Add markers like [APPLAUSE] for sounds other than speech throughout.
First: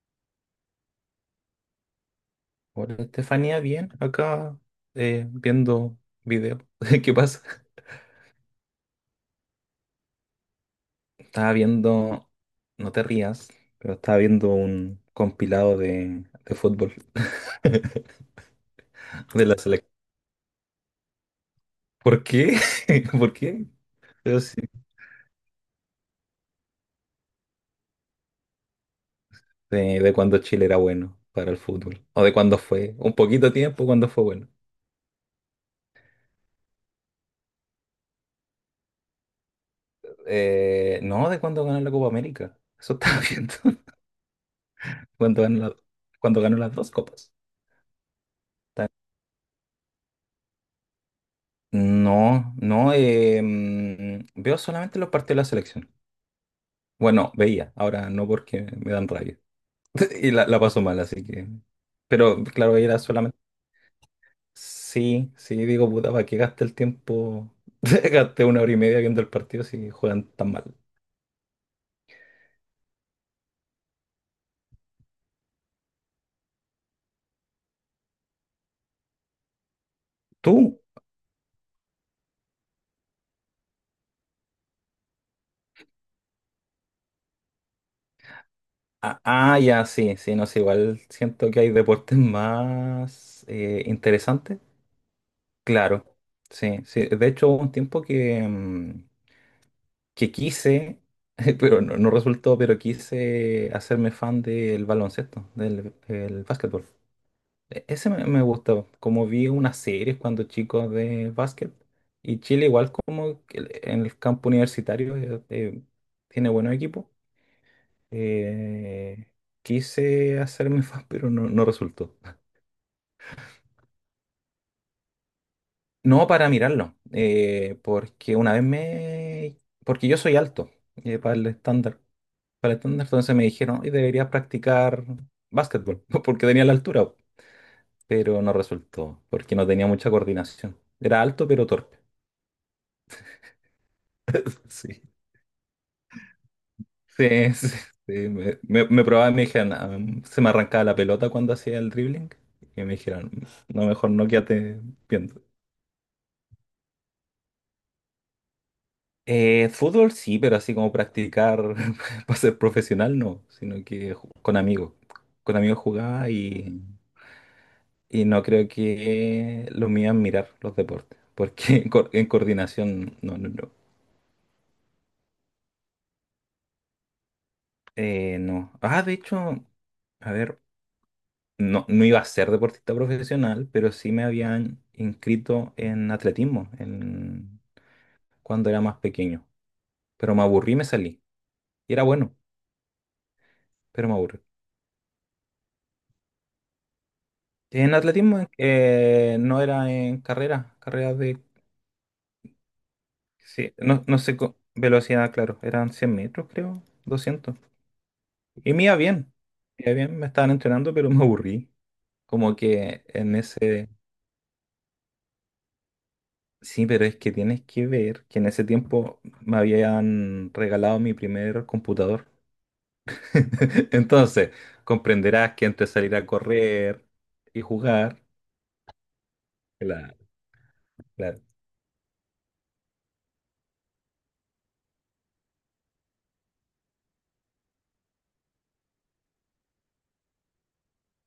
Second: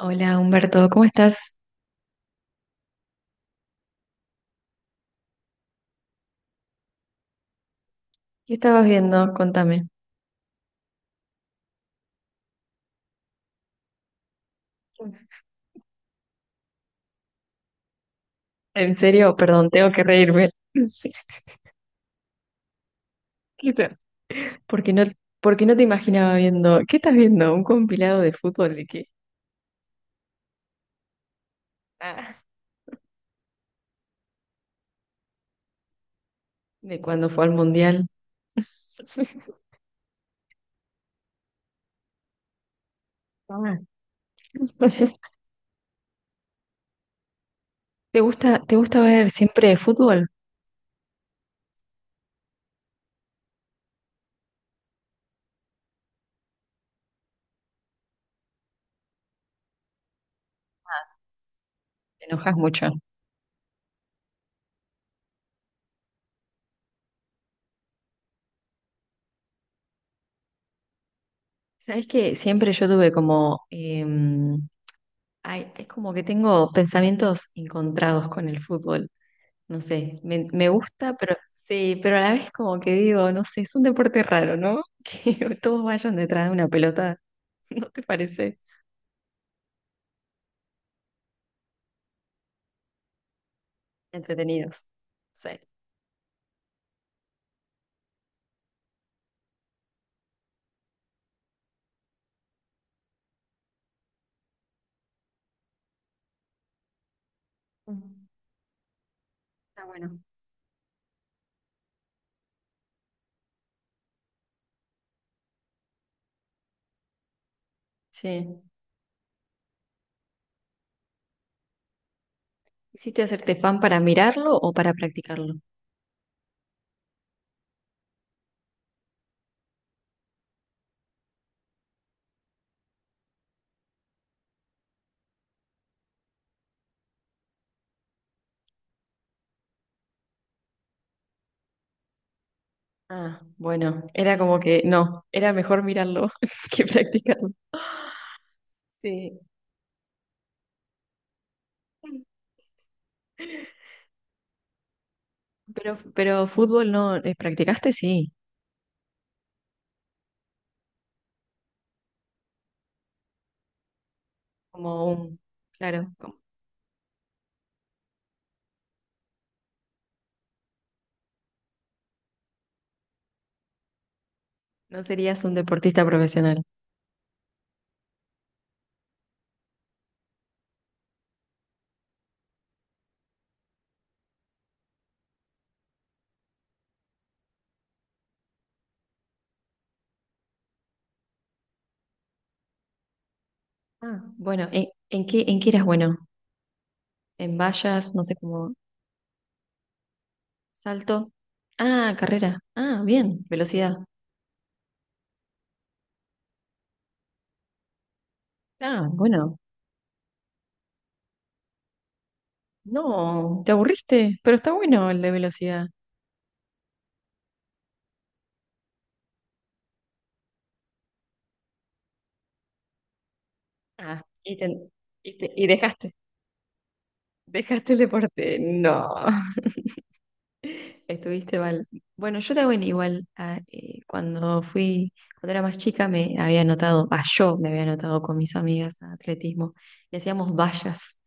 Hola Humberto, ¿cómo estás? Hola, Estefanía, bien, acá viendo video. [LAUGHS] ¿Qué pasa? ¿Qué estabas viendo? Contame. Estaba viendo, no te rías, pero estaba viendo un compilado de fútbol [LAUGHS] En serio, de la perdón, tengo selección. que reírme. [LAUGHS] ¿Por qué? [LAUGHS] ¿Por qué? ¿Qué tal? Pero sí, Porque no, porque no te imaginaba viendo. ¿Qué estás viendo? ¿Un compilado de fútbol de qué? de cuando Chile era bueno para el fútbol. O de Ah, cuando fue, un poquito de tiempo cuando fue bueno. de cuando fue al mundial. [LAUGHS] No, de cuando ganó la Copa América. Eso estaba [LAUGHS] viendo. Ah. Cuando ganó cuando ganó las dos copas. Te gusta ver siempre fútbol? No, no, veo solamente los partidos de la selección. Bueno, veía, ahora no porque me dan rabia. [LAUGHS] Y la paso mal, Ah, así que. te Pero enojas claro, mucho. era solamente. Sí, sí, digo, puta, ¿para qué gasté el tiempo? [LAUGHS] Gasté una hora y media viendo el partido si juegan tan mal. Sabes que siempre yo tuve como, ay, es como que tengo pensamientos encontrados con el fútbol. No sé, me ¿Tú? gusta, pero sí, pero a la vez como que digo, no sé, es un deporte raro, ¿no? [LAUGHS] Que todos vayan detrás de una pelota, [LAUGHS] ¿no te parece? Ah, ah, ya, sí, sí, no sé, igual siento que hay deportes más interesantes. Entretenidos. Sí. Claro, sí, sí. De hecho, hubo un tiempo que quise, [LAUGHS] pero no, no resultó, pero quise hacerme fan del baloncesto, del el básquetbol. Ese me, Mm, me gustó, como vi unas está series bueno. cuando chicos de básquet, y Chile igual como que en el campo universitario tiene buenos equipos. Sí. eh, quise hacerme [LAUGHS] fan, pero no, no resultó. ¿Hiciste hacerte fan para mirarlo o para practicarlo? No para mirarlo, porque una vez me. Porque yo soy alto, para el estándar. Para el estándar, entonces me dijeron, y deberías practicar básquetbol, [LAUGHS] porque tenía la altura, pero no resultó, porque no tenía mucha coordinación. Era alto, pero torpe. Ah, bueno, era como [LAUGHS] que Sí. no, era mejor mirarlo [LAUGHS] que practicarlo. Sí, sí, sí, Me probaba y Sí. me dijeron, "Ah, se me arrancaba la pelota cuando hacía el dribbling". Y me dijeron, no, mejor no, quédate viendo. Pero fútbol no, ¿practicaste? Sí, Fútbol sí, pero así como practicar [LAUGHS] para ser profesional no, sino que con amigos. como un, Con amigos claro, jugaba. Y no creo que lo mío es mirar los deportes, porque [LAUGHS] en coordinación, no, no, no. no serías un deportista profesional. No. Ah, de hecho, a ver, no, no iba a ser deportista profesional, pero sí me habían inscrito en atletismo cuando era más pequeño. Pero me aburrí y me salí. Y era bueno, pero me Ah, aburrí. bueno, en qué eras bueno? ¿En En vallas? No sé atletismo cómo. No era en carreras ¿Salto? de. Ah, carrera. Ah, bien, Sí, velocidad. no, no sé, velocidad, claro, eran 100 metros, creo, 200. Y me iba Ah, bien, bueno. me iba bien, me estaban entrenando, pero me aburrí. Como que en No, te ese. aburriste, pero está bueno el de velocidad. Sí, pero es que tienes que ver que en ese tiempo me habían regalado mi primer computador. [LAUGHS] Ah, Entonces, comprenderás que y entre dejaste, salir a correr y dejaste el jugar, deporte. No, claro [LAUGHS] la- estuviste mal. Bueno, yo también igual, ah, cuando fui, cuando era más chica me había anotado, ah, yo me había anotado con mis amigas a atletismo y hacíamos vallas.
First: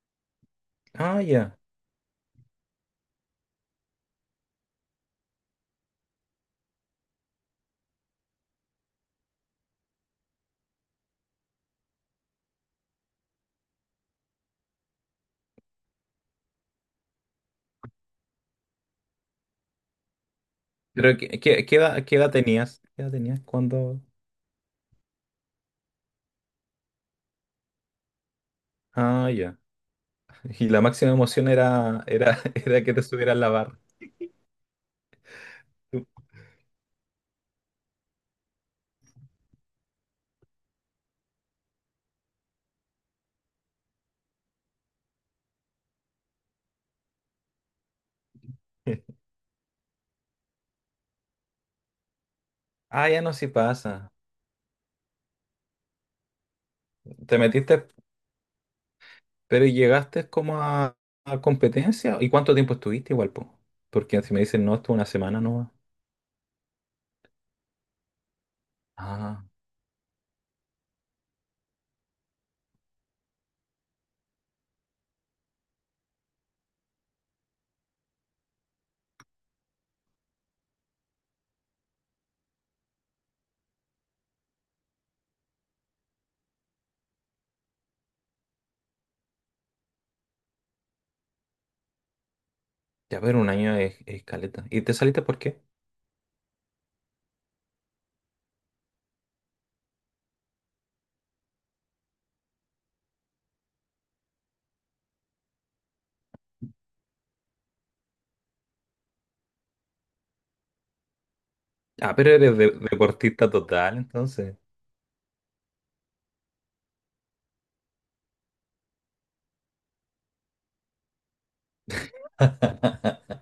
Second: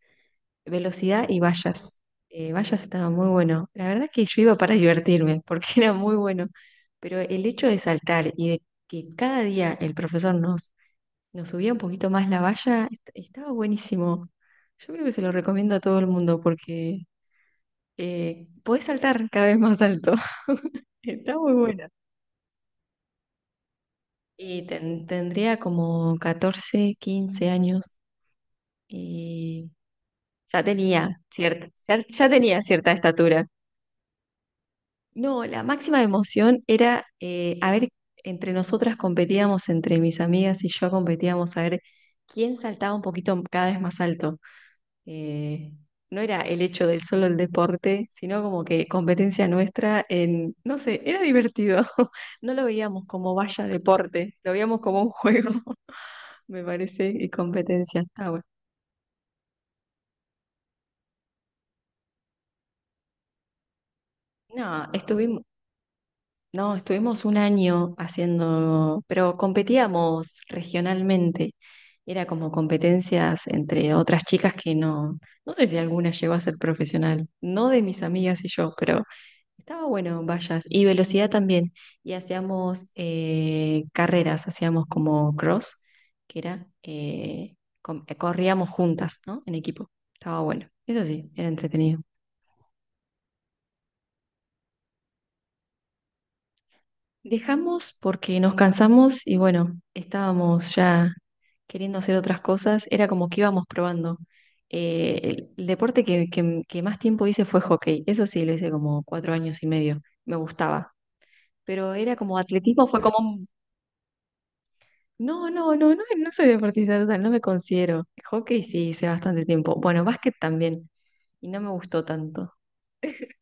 Ah, Velocidad y ya. vallas. Vallas estaba muy bueno. La verdad que yo iba para divertirme, porque [LAUGHS] era muy bueno. Pero el hecho de saltar y de que cada día el profesor nos subía un poquito más la valla, estaba buenísimo. Yo creo que se lo recomiendo a todo el mundo porque podés saltar cada vez más alto. [LAUGHS] Pero Está ¿qué, muy qué- qué bueno. edad, qué edad tenías? ¿Qué edad tenías cuando? Y tendría como 14, 15 años Ah, ya. y ya Y la máxima tenía emoción cierta, ya [LAUGHS] tenía era cierta que te subieran estatura. la barra. No, la máxima [LAUGHS] emoción era, a ver, entre nosotras competíamos, entre mis amigas y yo competíamos a ver quién saltaba un poquito cada vez más alto. Eh, no era el hecho del solo el deporte, sino como que competencia nuestra en, no sé, era divertido. [LAUGHS] No lo veíamos Ah, ya, no, como sí vaya pasa. deporte, lo veíamos como un juego, [LAUGHS] me parece, y Te metiste. competencia. Está bueno. Pero ¿y llegaste como a competencia? ¿Y cuánto tiempo estuviste igual, po? Porque si me dicen, no, No, estuve una semana, estuvimos. no. No, estuvimos un año haciendo, pero Ah, competíamos regionalmente. Era como competencias entre otras chicas que no, no sé si alguna llegó a ser profesional, no de mis amigas y yo, pero estaba bueno, vallas. Y velocidad también. Y hacíamos carreras, hacíamos como cross, que era, corríamos juntas, ¿no? En equipo. Estaba bueno. Eso sí, era entretenido. ya, pero un año es caleta. ¿Y te saliste por qué? Dejamos porque nos cansamos y bueno, estábamos ya queriendo hacer otras cosas, era como que íbamos probando. El deporte que, que más tiempo hice fue hockey, eso sí, lo hice como 4 años y medio, me gustaba, pero Ah, era pero como eres atletismo, fue como un... deportista total, entonces. No, no, no, no, no soy deportista total, no me considero. Hockey sí hice bastante tiempo, bueno, básquet también, y no me gustó tanto. [LAUGHS]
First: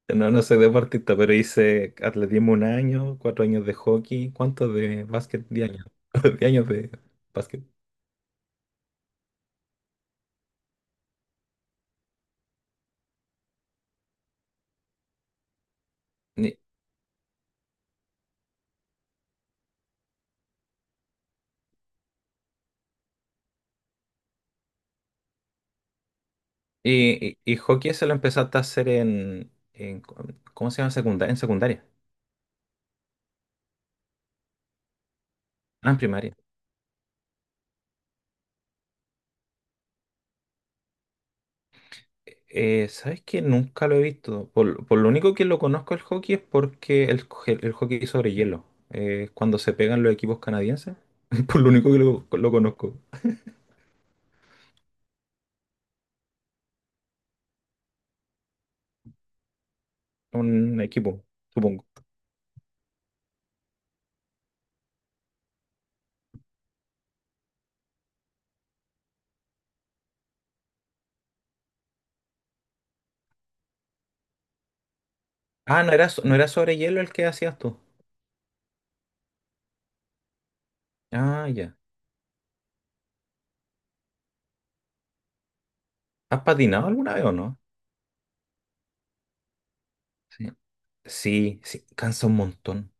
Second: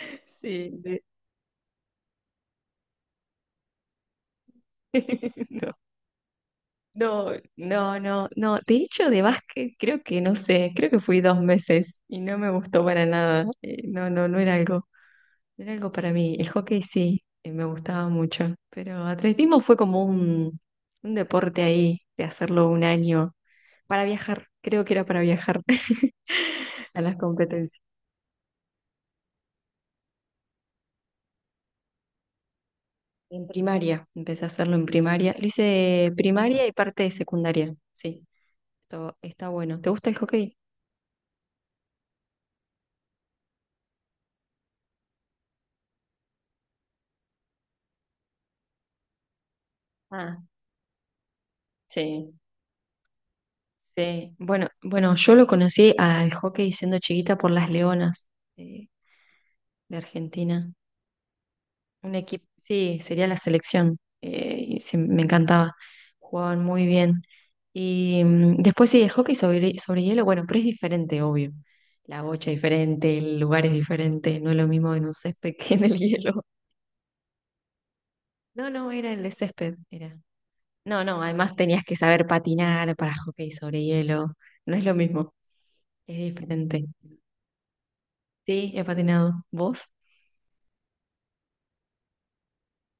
[LAUGHS] No, no soy Sí, de- deportista, pero hice atletismo un año, 4 años de hockey, ¿cuántos de básquet? [LAUGHS] Diez no. años. [LAUGHS] 10 años de No, básquet. no, no, no. De hecho, de básquet creo que no sé, creo que fui 2 meses y no me gustó para nada. No, no, no era algo, no era algo para mí. El hockey sí, me gustaba mucho, pero atletismo fue como un deporte ahí de hacerlo un año para viajar. Creo que era para viajar [LAUGHS] a las Y competencias. hockey se lo empezaste a hacer ¿cómo se llama? Secundaria, en secundaria. En primaria, empecé a hacerlo en primaria. Lo Ah, en hice primaria. primaria y parte de secundaria. Sí, esto está bueno. ¿Te gusta el hockey? ¿Sabes qué? Nunca lo he visto. Por lo único que lo conozco el hockey es porque el hockey sobre hielo. Cuando se pegan los equipos Ah, canadienses. [LAUGHS] Por lo único que lo, sí. lo conozco. Sí, bueno, bueno, yo lo conocí al hockey siendo chiquita por las Leonas eh, de Argentina. Un equipo, supongo. Un equipo, sí, sería la selección. Y sí, me encantaba. Jugaban muy bien. Y mm, después sí, el hockey sobre hielo, bueno, pero es diferente, obvio. La bocha es diferente, el lugar es diferente, no es lo mismo en un césped [LAUGHS] que Ah, en ¿no el era, so- no hielo. era sobre hielo el que hacías tú? No, no, era el de césped, era. No, no, Ah, además ya. tenías que saber patinar para hockey sobre hielo. No es lo mismo, es ¿Has diferente. patinado alguna vez o no? Sí, he patinado. ¿Vos? Sí. Sí, sí, cansa un montón.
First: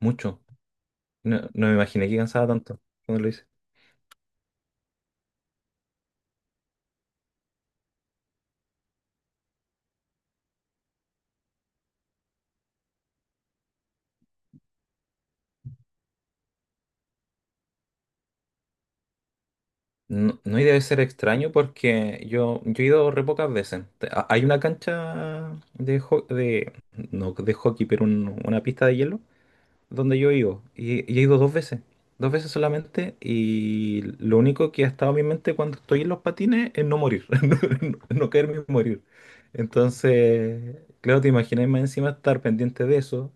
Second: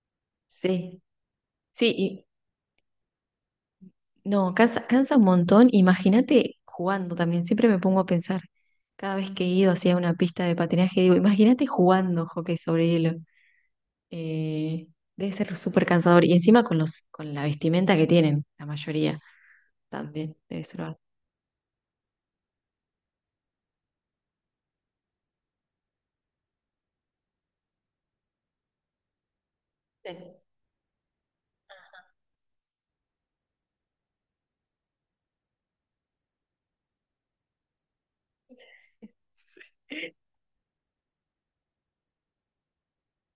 Mucho. Sí. No, no me Sí, imaginé que y cansaba tanto cuando lo hice. no, cansa, cansa un montón. Imagínate jugando también. Siempre me pongo a pensar. Cada vez que he ido hacia una pista de patinaje, digo, imagínate jugando hockey sobre hielo. Eh, debe ser súper cansador. Y encima con los, con la vestimenta que tienen, la mayoría también. No, no, y Debe debe ser ser extraño porque yo he ido re pocas veces. Hay una cancha de no de hockey, pero una pista de hielo donde yo he bastante. ido. Y he ido dos veces. Dos veces solamente. Y lo único que ha estado en mi mente cuando estoy en los patines es no morir. [LAUGHS] No, no caerme y morir. Entonces, claro, te imaginas más encima estar pendiente de eso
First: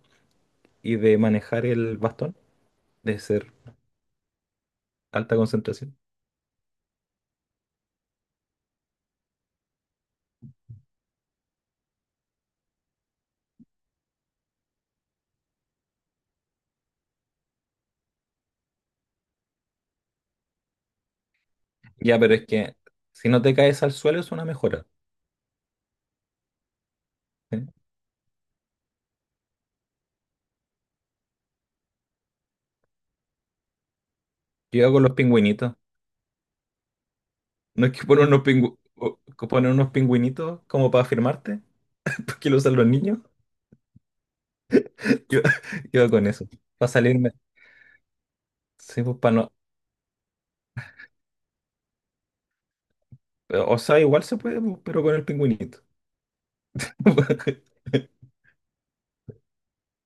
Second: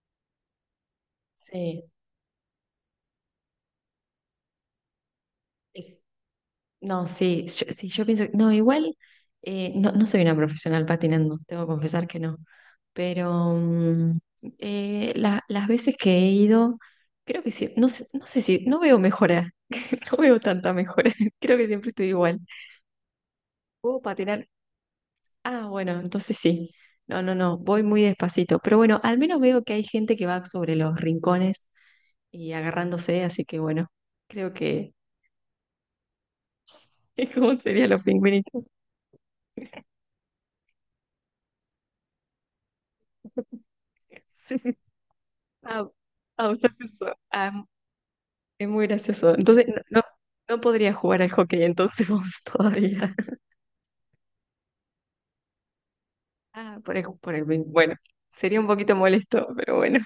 y de manejar Sí. el bastón, de ser alta concentración. Sí. No, sí, sí, yo pienso, no, igual, no, no soy una profesional patinando, tengo que confesar que no, pero mm, las veces que he ido, creo que sí, no, no sé si, no veo mejora, [LAUGHS] no veo tanta mejora, [LAUGHS] creo que siempre estoy Ya, pero igual. es que si no te caes al ¿Puedo suelo es una patinar? mejora. Ah, bueno, entonces sí, no, no, no, Sí. voy muy despacito, pero bueno, al menos veo que hay gente que va sobre los rincones y agarrándose, así que bueno, creo Yo que hago los pingüinitos. [LAUGHS] es como No serían es los que ponen unos pingüinitos. Pingüinitos como para firmarte, [LAUGHS] porque lo usan los niños. [LAUGHS] Yo, Ah, [LAUGHS] yo hago con eso. ah, usas Para eso. salirme. Ah, es muy Sí, pues, gracioso. para no. Entonces, no, no, no podría jugar al hockey entonces vos [LAUGHS] todavía. O sea, igual se puede, pues, pero con el pingüinito. Ah, por por el bien. Bueno, [LAUGHS] sería un poquito molesto, pero bueno,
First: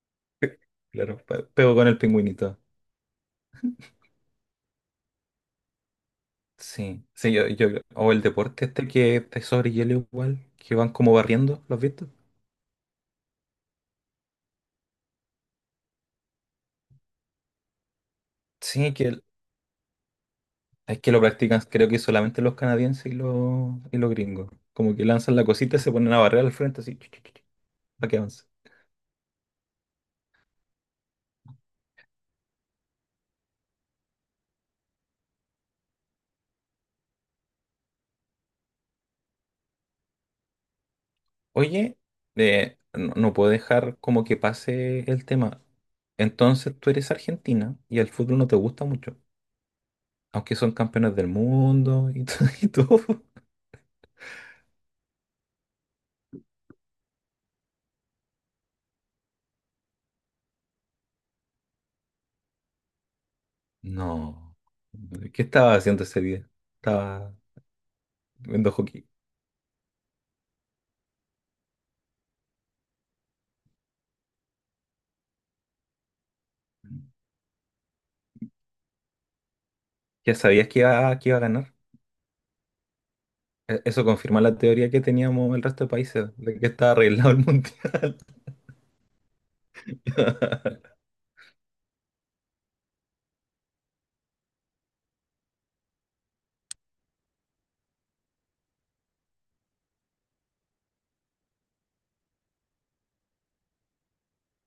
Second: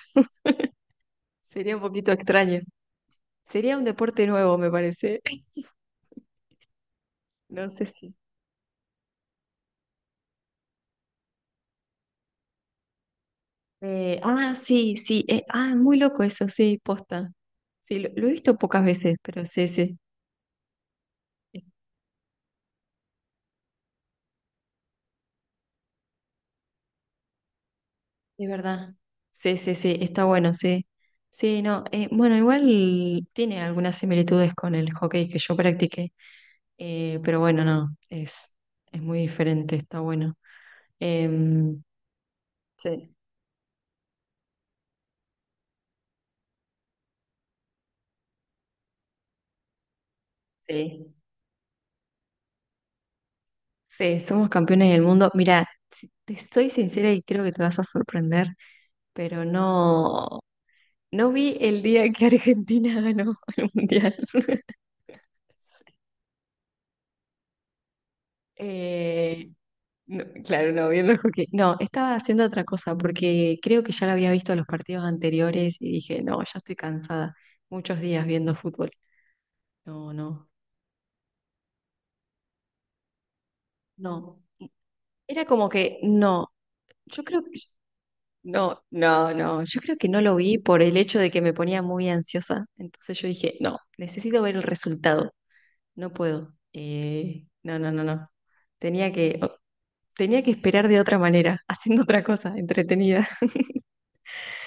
Claro, sería pero un con el poquito pingüinito. extraño. Sería un deporte nuevo, me parece. [LAUGHS] Sí, sí, No sé si. o el deporte este que es sobre hielo igual, que van como barriendo, ¿lo has visto? Ah, sí, sí. Ah, muy loco eso, sí, posta. Sí, lo he visto pocas Sí, que veces, pero sí, sí. es que lo practican, Es, creo que solamente los canadienses y los gringos. Como que lanzan la cosita y se ponen a barrer al frente así, para que avance. es verdad. Sí, sí, sí, está bueno, sí. Sí, no. Bueno, igual tiene algunas similitudes con el hockey que yo practiqué. Pero bueno, no, es muy diferente, está bueno. Em, Oye, no, sí. no puedo dejar como que pase el tema. Entonces tú eres argentina y el fútbol no te gusta mucho, aunque son Sí, campeones del mundo [LAUGHS] y todo. sí, somos campeones del mundo. Mira, si- te soy sincera y creo que te vas a sorprender, pero no, no vi el día que Argentina [LAUGHS] ganó el Mundial. No. [LAUGHS] ¿Qué estaba haciendo ese día? Estaba viendo hockey. Eh, no, claro, no, viendo el hockey. No, estaba haciendo otra cosa porque creo que ya lo había visto los partidos anteriores y dije, no, ya estoy cansada. Muchos días viendo fútbol. No, ¿Ya no, sabías que iba a ganar? Eso confirma no. la teoría que Era teníamos el como resto de que países, no, de que estaba yo arreglado el [LAUGHS] creo que mundial. no, no, no, yo creo que no lo vi [LAUGHS] por el hecho de que me ponía muy ansiosa. Entonces yo dije, no, necesito ver el resultado, no puedo. No, no, no, no. Tenía que, tenía que esperar de otra manera, [LAUGHS] haciendo otra cosa entretenida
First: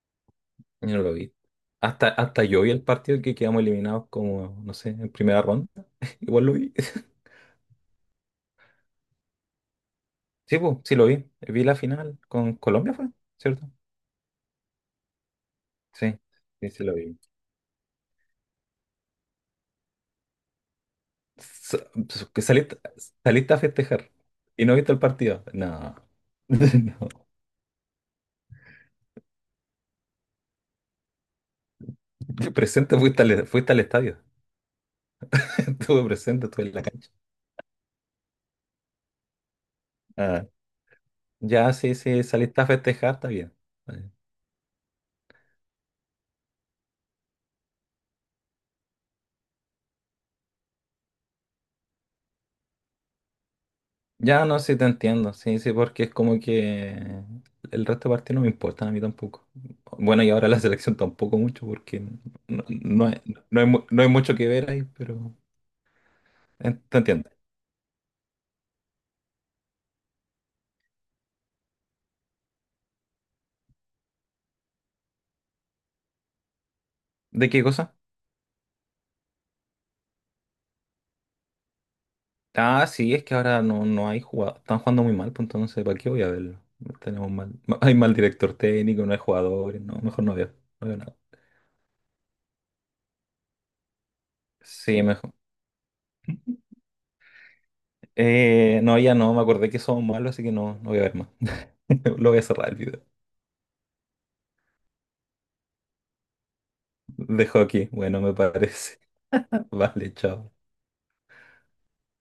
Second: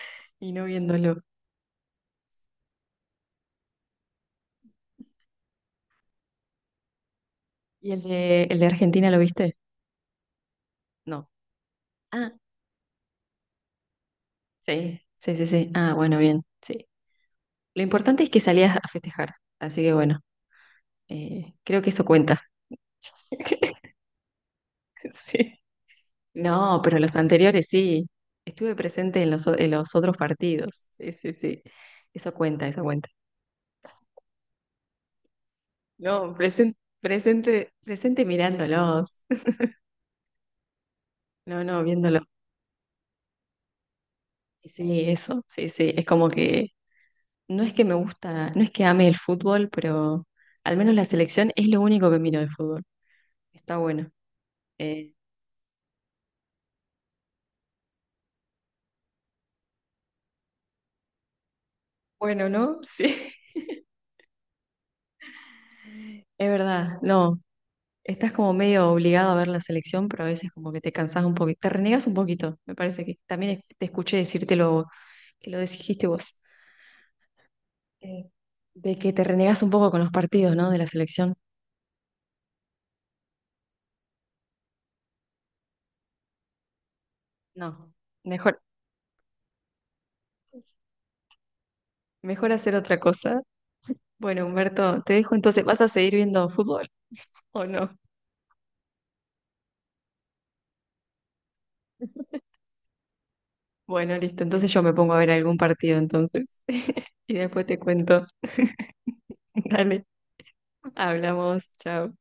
[LAUGHS] y no Yo no lo viéndolo. vi. Hasta yo vi el partido que quedamos eliminados como, no sé, en primera ronda. [LAUGHS] Igual lo vi. ¿Y el el de Argentina lo viste? Sí, pues, sí lo vi. No. Vi la final Ah, con Colombia, ¿fue? ¿Cierto? sí, sí, sí, sí. Ah, Sí, bueno, bien, sí, sí sí. lo vi. Lo importante es que salías a festejar, así que bueno, Sa- creo que eso cuenta. que saliste a [LAUGHS] festejar y no viste el partido. Sí. No. No, [LAUGHS] pero los No. anteriores sí. Estuve presente en en los otros partidos. Sí, sí, sí. Eso cuenta, eso Presente, cuenta. fuiste al estadio. [LAUGHS] Estuve No, presente, estuve en presente, la cancha. presente, presente mirándolos. [LAUGHS] Ah, No, ya, no, sí, viéndolo. sí, saliste a festejar, está bien. Y sí, eso, sí, sí. Es como que no es que me gusta, no es que ame el fútbol, pero al menos la selección es lo único que miro de fútbol. Está bueno. Ya, no, sí te Eh, entiendo. Sí, sí, porque es como que el resto de partidos no me importan a mí tampoco. Bueno, y ahora la selección tampoco mucho porque bueno, no, ¿no? [LAUGHS] Sí, no hay, no hay mucho que ver ahí, pero. es verdad. Te entiendo. No, estás como medio obligado a ver la selección, pero a veces como que te cansás un poquito, te renegas un poquito, me parece que también te escuché decírtelo, que lo dijiste vos, ¿De qué cosa? eh, de que te renegas un poco con los partidos, ¿no? De la selección. Ah, sí, es que ahora no hay jugadores. Están jugando muy mal, pues entonces, ¿para qué voy a verlo? Tenemos mal. [LAUGHS] No, Hay mal director mejor, técnico, no hay jugadores, no, mejor no veo. No veo nada. mejor hacer otra cosa. Bueno, Humberto, Sí, te mejor. dejo entonces, ¿vas a seguir viendo fútbol o no? No, ya no, me acordé que somos malos, así que no, no voy a ver más. [LAUGHS] Lo voy a cerrar el video. Bueno, listo, entonces yo me pongo a ver algún partido entonces [LAUGHS] y Dejo después te aquí. cuento. Bueno, me parece. [LAUGHS] [LAUGHS] Dale, Vale, chao. hablamos, chao.